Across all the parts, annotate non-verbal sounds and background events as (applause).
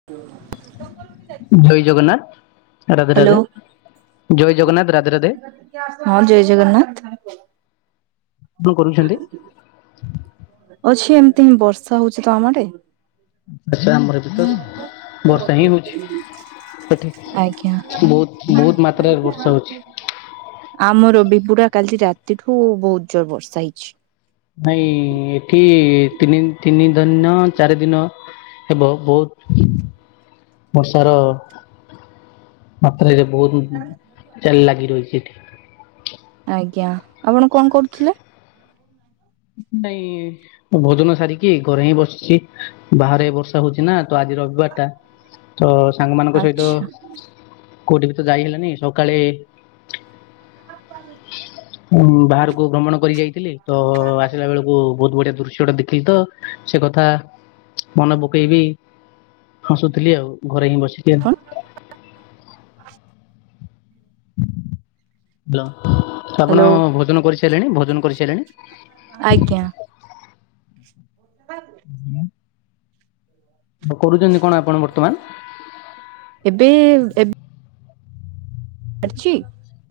(inaudible) ଜୟ Jagannath Radhe hello Radhe. ଜୟ ଜଗନ୍ନାଥ ରାଧେ ରାଧେ। ହଁ ଜୟ ଜଗନ୍ନାଥ। କଣ କରୁଛନ୍ତି? ଅଛି ଏମିତି ହି ବର୍ଷା ହୋଉଛି ତ ଆମ ଆଡେ। ଆଛା ଆମର ଏପଟେ ବର୍ଷା ହିଁ ହୋଉଛି। ଏଠୀ ଆଜ୍ଞା ବହୁତ ବହୁତ ମାତ୍ରାରେ ବର୍ଷା ହୋଉଛି। ଆମର ବି ପୁରା କାଲି ରାତିଠୁ ବହୁତ ଜୋରେ ବର୍ଷା ହେଇଛି। ନାଇଁ ଏଠି ତିନି ତିନି ଦନୟ ଚାରି ଦିନ ଏ ବହୁତ ବହୁତ ବର୍ଷାର ମାତ୍ରାରେ ବହୁତ ଜାଲି ଲାଗି ରହିଛି ଏଠି। ଆଜ୍ଞା ଆପଣ କଣ କରୁଥିଲେ? ନାଇଁ ତ ଭୋଜନ ସାରିକି ଘରେ ହିଁ ବସିଛି ବାହାରେ ବର୍ଷା ହୋଉଛି ନା ତ ଆଜିର ଦ୍ଵାର୍ ଟା ତ ସାଙ୍ଗମାନଙ୍କ ସହିତ ଆଚ୍ଛା କୋଉଠି ବି ତ ଯାଇ ହେଲାନି ସକାଳେ ଊ ବାହାରକୁ ଭ୍ରମଣ କରି ଯାଇଥିଲି ତ ଆସିଲା ବେଳକୁ ବହୁତ ବଢିଆ ଦୃଶ୍ୟ ଟା ଦେ ଥିତ ସେ କଥା ମନେ ପକେଇବି ହସୁଥିଲି ଆଉ। ଘରେ ହିଁ ବସିିକି। ଆପଣ (unintelligible) ହ୍ୟାଲ ଆପଣ ହ୍ୟାଲୋ ଭୋଜନ କରି ସାରିଲେଣି ଭୋଜନ କରି ସାରିଲେଣି? ଆଜ୍ଞା। (unintelligible) ହୁଁ। କ କରୁଛନ୍ତି କଣ ଆପଣ ବର୍ତ୍ତମାନ? ଏବେ ଏବ୍ ଏଡ୍ ଛି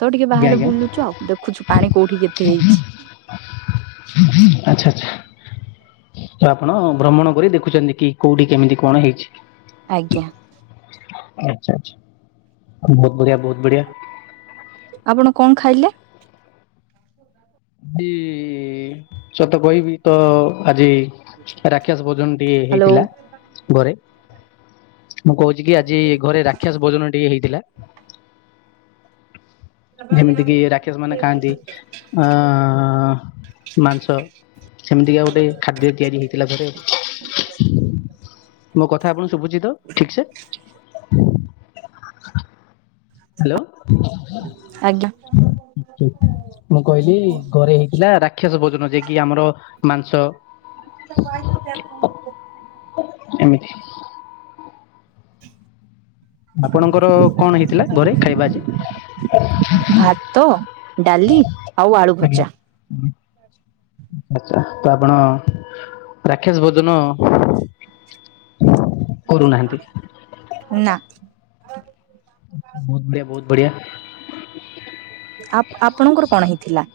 ତ ଟିକେ ଆଜ୍ଞା ବାହାରେ ଆଜ୍ଞା ବୁଲୁଛୁ ଆଉ ଦେଖୁଛୁ ପାଣି କୋଉଠି କେତେ ହେଇଛି। ଆଚ୍ଛା ଆଚ୍ଛା। ତ ଆପଣ ଭ୍ରମଣ କରି ଦେଖୁଛନ୍ତି କି କୋଉଠି କେମିତି କଣ ହେଇଛି। ଆଜ୍ଞା ଆଛା ଆଛା ବହୁତ ବଢିଆ ବହୁତ ବଢିଆ। ଆପଣ କଣ ଖାଇଲେ? ଭୀ ସତ କହିବି ତ ଆଜି ରାକ୍ଷସ ଭୋଜନ ଟିକେ ହ୍ୟାଲୋ ହେଇଥିଲା ଘରେ। ମୁଁ କହୁଛି କି ଆଜି ଘରେ ରାକ୍ଷସ ଭୋଜନ ଟି ହେଇଥିଲା। ଯେମିତି କିି ରାକ୍ଷାସ ମାନେ ଖାଆନ୍ତି ଅଁ ମାଂସ। ସେମିତିକା ଗୋଟେ ଖାଦ୍ୟ ତିଆରି ହେଇଥି ଥିଲା ପରେ ମୋ କଥା ଆପଣ ଶୁଭୁଛି ତ ଠିକ୍ ସେ? ହ୍ୟାଲୋ। ଆଜ୍ଞା ମୁଁ କହିଲି ଘରେ ହେଇଥିଲା ରାକ୍ଷସ ଭୋଜନ ଯେ କିି ଆମର ମାଂସ। ଏମିତି (unintelligible) ଆପଣଙ୍କର କଣ ହେଇଥିଲା ଘରେ ଖାଇବା ଆଜି? ଭାତ, ଡାଲି, ଆଉ ଆଳୁ ଭଜା। ହୁଁ। ଆଛା ତ ଆପଣ ରାକ୍ଷାସ ଭୋଜନ କରୁନାହାନ୍ତି। ନା। ବହୁତ ବଢିଆ ବହୁତ ବଢିଆ। ଆପ ଆପଣଙ୍କର କଣ ହେଇଥିଲା?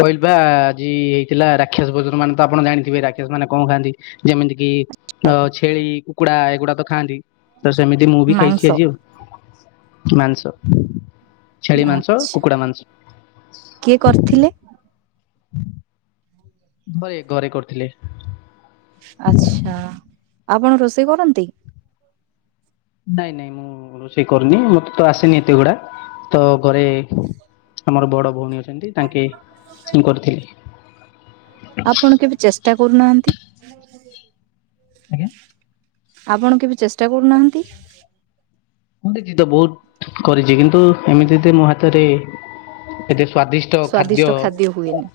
କହିଲି ବା ଆଜି ହେଇଥିଲା ରାକ୍ଷାସ ଭୋଜନ ମାନେ ତ ଆପଣ ଜାଣିଥିବେ ରାକ୍ଷସ ମାନେ କଣ ଖାଆନ୍ତି। ଯେମିତି କି ଅ ଛେଳି କୁକୁଡା ଏଗୁଡା ତ ଖାଆନ୍ତି। ତ ସେମିତି ମୁଁ ବି ମାଂସ ଖାଇଛି ଆଜି ଆଉ। ମାଂସ। ଛେଳି ମାଂସ କୁକୁଡା ଆଛା ମାଂସ। କିଏ କରିଥିଲେ? (inaudible) ହୟେ ଘରେ କରିଥିଲେ। ଆଚ୍ଛା ଆପଣ ରୋଷେଇ କରନ୍ତି? ନାଇଁ ନାଇଁ ମୁଁ ରୋଷେଇ କରୁନି। ମତେ ତ ଆସେନି ଏତେଗୁଡା। ତ ଘରେ ଆମର ବଡ ଭଉଣୀ ଅଛନ୍ତି ତାଙ୍କେ କରିଥିଲେ। ଟା କରୁନାହାନ୍ତି। ଆଜ୍ଞା। ଆପଣ କେବେ ଚେଷ୍ଟା କରୁନାହାନ୍ତି? ମୁଁ ଦେଖିଚି ତ ବହୁତ କରିଚି କିନ୍ତୁ ଏମିତି ତେ ମୋ ହାତରେ ଏତେ ସ୍ଵାଦିସ ଦ୍ୟ ସ୍ଵାଦିଷ୍ଟ ଖାଦ୍ୟ ହୁଏନି।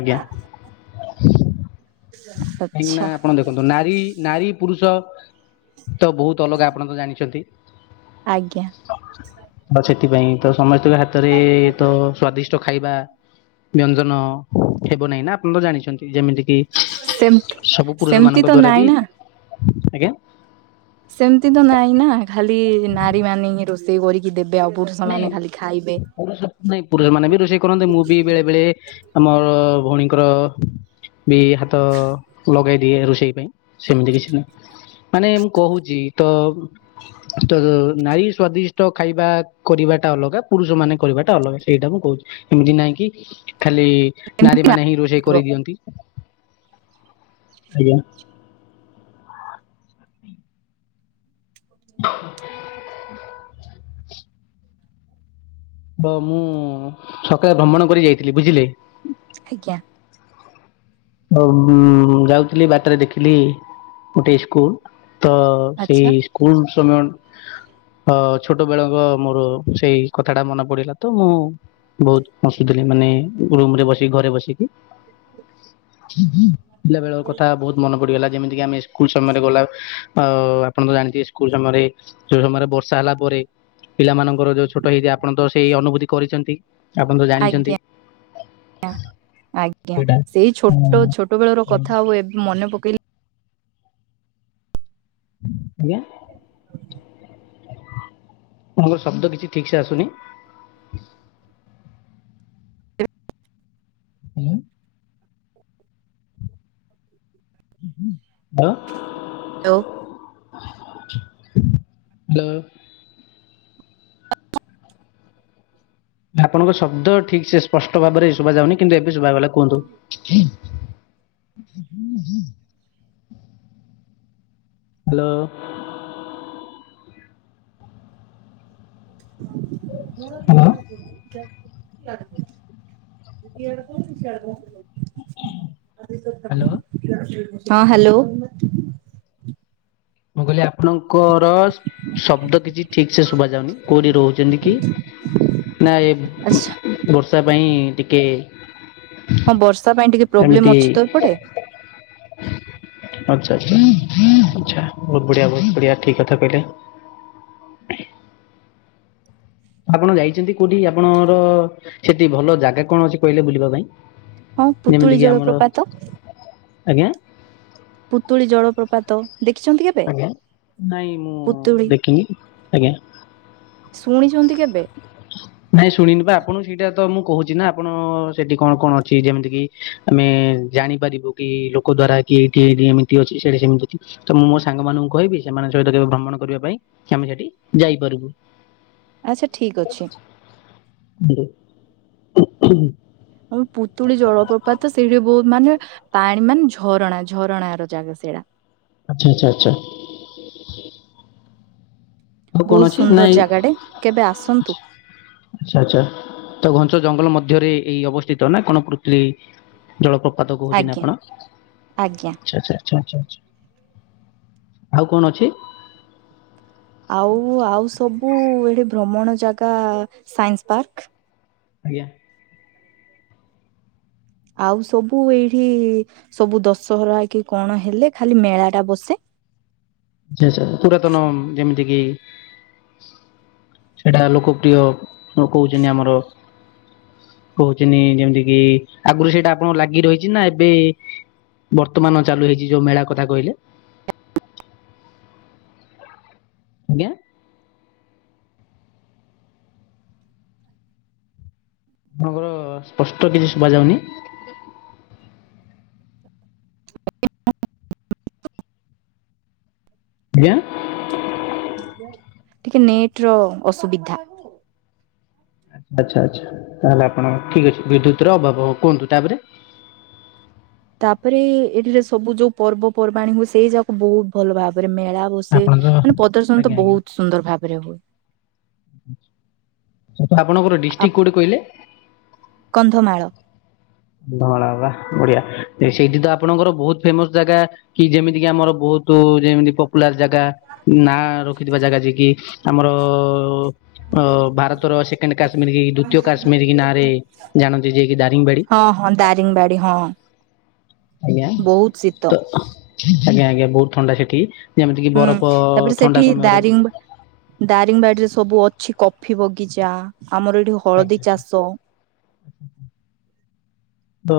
ଆଜ୍ଞା। (inaudible) କାହିଁକି ନା ଆପଣ ଦେଖନ୍ତୁ ନାରୀ ନାରୀ ପୁରୁଷ ତ ବହୁତ ଅଲଗା ଆପଣ ତ ଜାଣିଛନ୍ତି। ଆଜ୍ଞା ଆଉ ସେଥିପାଇଁ ତ ସମସ୍ତଙ୍କ ହାତରେ ତ ସ୍ଵାଦି ଖାଇବା ବ୍ୟଞ୍ଜନ ହେବ ନାହିଁ ନା ଆପଣ ତ ଜାଣିଚନ୍ତି। ଯେମିତି କି ସେମତି ସବୁ ସେମିତି ତ ପୁରୁଷମାନଙ୍କ ଦ୍ଵାରା ନାଇଁ ବି ନା ଆଜ୍ଞା ସେମତି ତ ନାଇଁ ନା ଖାଲି ନାରୀ ମାନେ ହିଁ ରୋଷ୍ ନାଇଁ ପୁରୁଷ ନାଇଁ ପୁରୁଷମାନେ ବି ରୋଷେଇ କରନ୍ତି। ମୁଁ ବି ବେଳେ ବେଳେ ଆମର ଭଉଣୀଙ୍କର ବି ହାତ ଲଗାଇ ଦିଏ ରୋଷେଇ ପାଇଁ। ସେମିତି କିଛି ନାହିଁ ମାନେ ମୁଁ କହୁଚି। ତ ତ ନାରୀ ସ୍ଵାଦିଷ୍ଟ ଖାଇବା କରିବାଟା ଅଲଗା ପୁରୁଷ ମାନେ କରିବାଟା ଅଲଗା ସେଇଟା ମୁଁ କହୁଚି। ଏମିତି ନାଇଁ କି ଖାଲି ଏମିତି ନାରୀମାନେ ହିଁ ରୋଷେଇ ନାଥିବ କରିଦିଅନ୍ତି ଆଜ୍ଞା। (inaudible) ବ ମୁଁ ସକାଳେ ଭ୍ରମଣ କରି ଯାଇଥିଲି ବୁଝିଲେ? ଆଜ୍ଞା। ତ ମୁ ଯାଉଥିଲି ବାଟରେ ଦେଖିଲି ଗୋଟେ ସ୍କୁଲ ତ। ସେଇ ଆଚ୍ଛା ସ୍କୁଲ ସମୟ। ଅ ଛୋଟବେଳ ଙ୍କ ମୋର ସେଇ କଥା ଟା ମନେ ପଡିଲା ତ ମୁଁ। ବହୁତ ହସୁଥିଲି ମାନେ ରୁମରେ ବସିକି ଘରେବସିକି। ପିଲାବେଳର କଥା ବହୁତ। ମନେ ପଡିଗଲା ଯେମିତିକି ଆମେ ସ୍କୁଲ ସମୟରେ ଗଲା ଆପଣ ତ ଜାଣିଥୀବେ ସ୍କୁଲ ସମୟରେ। ଯୋଉ ସମୟରେ ବର୍ଷା ହେଲା ପରେ ପିଲା ମାନଙ୍କର ଯୋଉ ଛୋଟ ହେଇଯାଏ ଆପଣ ତ ସେଇ ଅନୁଭୂତି କରିଚନ୍ତି। ଆଜ୍ଞା ଆଜ୍ଞା ସେଇଟା ସେଇ ଛୋ ଟ ଛୋଟ ବେଳର କଥା ଆଉ ଏବେ ମନେ ପକେଇଲେ ଆଜ୍ଞା। (inaudible) ତମର ଶବ୍ଦ କିଛି ଠିକ୍ ସେ ଆସୁନି। ହାଲୋ। ହାଲୋ। ହାଲୋ। ହାଲୋ। ଆପଣଙ୍କ ଶବ୍ଦ ଠିକ୍ ସେ ସ୍ପଷ୍ଟ ଭାବରେ ଶୁଭା ଯାଉନି କିନ୍ତୁ ଏବେ ଶୁଭା ଗଲା। କୁହନ୍ତୁ। ହାଲୋ। (inaudible) ହ୍ୟାଲୋ ହ୍ୟାଲୋ (unintelligible) ହଁ ହାଲୋ। ମୁଁ କହିଲି ଆପଣଙ୍କର ଶବ୍ଦ କିଛି ଠିକ ସେ ଶୁଭା ଯାଉନି କୋଉଠି ରହୁଛନ୍ତି କି। ନା ଏ ଆଚ୍ଛା ବର୍ଷା ପାଇଁ ଟିକେ। ହଁ ବର୍ଷା ପାଇଁ ଟିକେ ପ୍ରୋବ୍ଲେମ୍ ଏମିତି ଅଛି ତ ଏପଟେ। ଆଛା ଆଛା ଆଛା ବହୁତ ବଢିଆ ବହୁତ ବଢିଆ ଠିକ କଥା କହିଲେ। ଆପଣ ଯାଇଛନ୍ତି କୋଉଠି ଆପଣଙ୍କ ର ସେଠି ଭଲ ଜାଗା କଣ ଅଛି କହିଲେ ବୁଲିବା ପାଇଁ। ହଁ ପୁତୁଳି ଯେମିତିକି ଆମର ଜଳପ୍ରପାତ ଆଜ୍ଞା। ପୁତୁଳି ଜଳପ୍ରପାତ। ଦେଖିଛନ୍ତି କେବେ। ଆଜ୍ଞା ନାଇଁ ମୁଁ ପୁତୁଳି ଦେଖିନି ଆଜ୍ଞା। ଶୁଣିଛନ୍ତି କେବେ। ନାଇଁ ଶୁଣିନି ବା ଆପଣ ସେଇଟା ତ ମୁଁ କହୁଛି ନା ଆପଣ ସେଠି କଣ କଣ ଅଛି ଯେମିତି କିି। ଆମେ ଜାଣିପାରିବୁ କି ଲୋକ ଦ୍ଵାରା କି ଏଇଠି ଏମିତି ଅଛି ସେଠା ସେମିତି ଅଛି। ତ ମୁଁ ମୋ ସାଙ୍ଗମାନାନଙ୍କୁ କହିବି ସେମାନଙ୍କ ସହିତ କେବେ ଭ୍ରମଣ କରିବା ପାଇଁ ଆମେ ସେଠି ଯାଇପାରିବୁ ଆଚ୍ଛା ଠିକ ଅଛି। (unintelligible) ଆବେ ପୁତୁଳି ଜଳପ୍ରପାତ ସେଇଠି ବହୁତ ମାନେ। ପାଣୀ ମାନେ ଝରଣା ଝରଣା ର ଜାଗା ସେଇଟା। ଆଛା ଆଛା ଆଛା। ଆଉ କଣ ବହୁତ ଅଛି ସୁନ୍ଦର ନାଇଁ ଜାଗାଟେ କେବେ ଆସନ୍ତୁ। ଆଛା ଆଛା ତ ଘଞ୍ଚ ଜଙ୍ଗଲ ମଧ୍ୟରେ ଏଇ ଅବସ୍ଥିତ ନା କଣ ପୂତୁଳି। ଜଳ ପ୍ରପାତ କହୁଛି ନା ଆଜ୍ଞା ଆପଣ ଆଜ୍ଞା ଆଛା ଆଚ୍ଛା‌ ଆଚ୍ଛା ଆଚ୍ଛା ଆଚ୍ଛା ଆଉ କଣ ଅଛି? ଆଉ ଆଉ ସବୁ ଏଠି ଭ୍ରମଣ ଜାଗା ସାଇନ୍ସ ପାର୍କ। ଆଜ୍ଞା। ଆଉ ସବୁ ଏଇଠି ସବୁ ଦଶହରାକି କଣ ହେଲେ ଖାଲି ମେଳାଟା ବସେ ଆ ଆଛା ପୁରାତନ ଯେମିତିକିି ସେଇଟା ଲୋକପ୍ରିୟ କହୁଚନ୍ତି ଆମର କହୁଚନି ଯେମିତିକିି ଆଗରୁ ସେଇଟା ଆପଣଙ୍କୁ ଲାଗି ରହିଚିନା ଏବେ ବର୍ତ୍ତମାନ ଚାଲୁ ହେଇଚି ଯୋଉ ମେଳା କଥା କହିଲେ? ଆଜ୍ଞା। ଆପଣଙ୍କର ସ୍ପଷ୍ଟ କିଛି ଶୁବା ଯାଉନି। (unintelligible) ଆଜ୍ଞା। ଟିକେ ନେଟର ଅସୁବିଧା। ଆଚ୍ଛା ଆଚ୍ଛା ଆଚ୍ଛା ତାହେଲେ ଆପଣ ଠିକ୍ ଅଛି ବିଦ୍ୟୁତର ଅଭାହବ କୁହନ୍ତୁ ତାପରେ? ତାପରେ ଏଠିରେ ସବୁ ଯୋଉ ପର୍ବପର୍ବାଣୀ ହୁଏ ସେଇ ଯାକ ବହୁତ୍ ଭଲ ଭାବରେ ମେଳା ସେ ଆପଣଙ୍କ ମାନେ ପ୍ରଦର୍ଶନତ ଆଜ୍ଞା ବହୁତ୍ ସୁନ୍ଦର ଭାବରେ ହୁଏ। ଆଚ୍ଛା ଆପଣଙ୍କର ଆ ଡିଷ୍ଟ୍ରିକ୍ କୋଉଠି କହିଲେ? କନ୍ଧମାଳ। କନ୍ଧମାଳ ବା ବଡ଼ିଆ ସେଇଠିତ ଆପଣଙ୍କର ବହୁତ୍ ଫେମସ୍ ଜାଗା କି ଯେମିତିକି ଆମର ବହୁତ୍ ଯେମିତି ପପୁଲାର ଜାଗା ନାଁ ରଖିଥିବା ଜାଗା ଯିଏକିି ଆମର ଅ ଭାରତର ସେକେଣ୍ଡ କାଶ୍ମୀରକି ଦ୍ଵିତୀୟ କାଶ୍ମୀର କି ନାଁରେ ଜାଣନ୍ତି ଯିଏକି ଦାରିଙ୍ଗିବାଡ଼ି। ହଁ ହଁ ଦାରିଙ୍ଗିବାଡ଼ି ହଁ ଆଜ୍ଞା ବହୁତ୍ ତ ଶୀତ। ଆଜ୍ଞା ଆଜ୍ଞା ବହୁତ୍ ଥଣ୍ଡା ସେଠି। ଯେମିତି କି ହୁଁ ବରଫ ତାପରେ ଥଣ୍ଡା ସେଠି ସମୟରେ ଦାରିଙ୍ଗବା ଦାରିଙ୍ଗବାଡ଼ିରେ ସବୁ ଅଛି କଫି ବଗିଚା ଆମର ଏଠି ହଳଦୀ ଆଚ୍ଛା ଆଚ୍ଛା ଚାଷ ହୁଁ ହୁଁ। ତ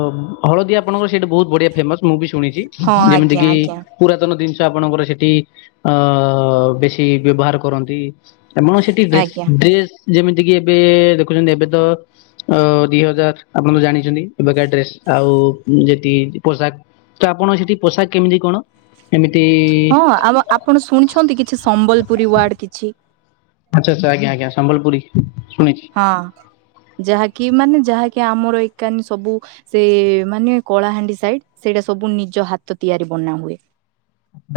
ହଳଦୀ ଆପଣଙ୍କର ସେଇଟି ବହୁତ୍ ବଢ଼ିଆ ଫେମସ ମୁଁବି ଶୁଣିଚି ହଁ ଆଜ୍ଞା ଯେମିତିକିି ଆଜ୍ଞା ପୁରାତନ ଜିନିଷ ଆପଣଙ୍କର ସେଠି ଅ ବେଶୀ ବ୍ୟବହାର କରନ୍ତି। ତନଭା ସିଟି ବେଷ୍ଟ ଆଜ୍ଞା ଡ୍ରେସ୍ ଯେମିତିକି ଏବେ ଦେଖୁଛନ୍ତି ଏବେତ ଅ ଦି ହଜାର ଆପଣତ ଜାଣିଚନ୍ତି। ଏବେକାର ଡ୍ରେସ୍ ଆଉ ଜଟି ପୋଷାକ ତଆପଣ ସେଠି ପୋଷାକ କେମିତି କଣ? ଏମିତି ହଁ ଆମ ଆପଣ ଶୁଣିଛନ୍ତି କିଛି ସମ୍ବଲପୁରୀ ୱାର୍ଡ କିଛି? ଆଚ୍ଛା ଆଚ୍ଛା ଆଜ୍ଞା ଆଜ୍ଞା ସମ୍ବଲପୁରୀ ଶୁଣିଚି। ହଁ ଯାହାକି ମାନେ ଯାହାକି ଆମର ଏକାନେ ସବୁ ସେ ମାନେ କଳାହାଣ୍ଡି ସାଇଟ୍ ସେଇଟା ସବୁ ନିଜ ହାତ ତିଆରି ବନା ହୁଏ।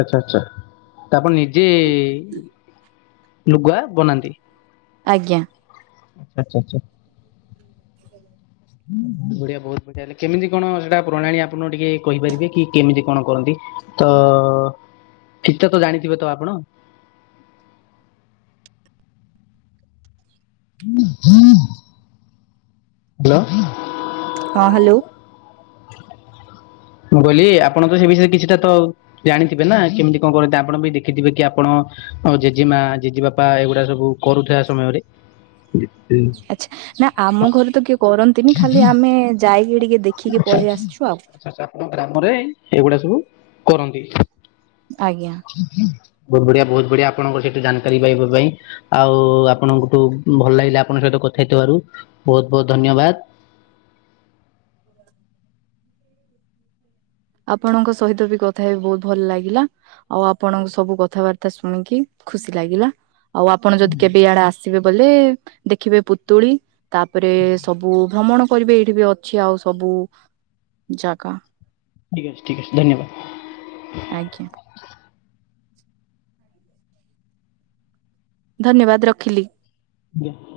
ଆଚ୍ଛା ଆଚ୍ଛା ତଆପଣ ନିଜେ ଲୁଗା ବନାନ୍ତି? ଆଜ୍ଞା। ଆଚ୍ଛା ଆଚ୍ଛା ଆଚ୍ଛା। (unintelligible) ବଢ଼ିଆ ବହୁତ୍ ବଢ଼ିଆ ହେଲେ କେମିତି କଣ ସେଟା ପ୍ରଣାଳୀ ଆପଣ ଟିକେ କହିପାରିବେକି କେମିତି କଣ କରନ୍ତି? ତ ଠିକ୍ ଠାକ୍ ତ ଜାଣିଥିବେତ ଆପଣ? ହାଲୋ। ହଁ ହାଲୋ। ମୁଁ କହିଲି ଆପଣ ତ ସେ ବିଷୟରେ କିଛିଟା ତ ଜାଣିଥିବେ ନା କେମିତି କଣ କରନ୍ତି ଆପଣ ବି ଦେଖିଥିବେ କି ଆପଣ ଆଉ ଜେଜେମା ଜେଜେ ବାପା ଏଇଗୁଡା ସବୁ କରୁଥିବା ସମୟରେ। ଏବେ ଆଚ୍ଛା ନା ଆମ ଘରେ ତ କିଏ କରନ୍ତିନି ଖାଲି ଆମେ ଯାଇକିି ଟିକେ ଦେଖିକି ଆଛା ଆଛା ପଳେଇ ଆସିଛୁ ଆଉ ଆଛା ଆଛା ଆପଣଙ୍କ ଗ୍ରାମରେ ଏଇଗୁଡା ସବୁ କରନ୍ତି। ଆଜ୍ଞା। ବହୁତ ବଢିଆ ବହୁତ ବଢିଆ ଆପଣଙ୍କର ସେଇଠୁ ଜାନକାରୀ ପାଇବା ପାଇଁ ଆଉ ଆପଣଙ୍କଠୁ ଭଲ ଲାଗିଲା ଆପଣଙ୍କ ସହିତ କଥା ହେଇଥିବାରୁ ବହୁତ ବହୁତ ଧନ୍ୟବାଦ। ହ ଆପଣଙ୍କ ସହିତ ବି କଥା ହେଇ ବହୁତ ଭଲ ଲାଗିଲା ଆଉ ଆପଣଙ୍କ ସବୁ କଥାବାର୍ତ୍ତା ଶୁଣିକି ଖୁସି ଲାଗିଲା। ଆଉ ଆପଣ ଯଦି କେବେ ଇଆଡେ ଆସ ସିବେ ବୋଲେ ଦେଖିବେ ପୁତୁଳି। ତାପରେ ସବୁ ଭ୍ରମଣ କରିବେ ଏଇଠି ବି ଅଛି ଆଉ ସବୁ ଜାଗା। ଠିକ୍ ଅଛି ଠିକ ଅଛି ଧନ୍ୟବାଦ। ଆଜ୍ଞା। ଧନ୍ୟବାଦ ରଖିଲି। ଆଜ୍ଞା।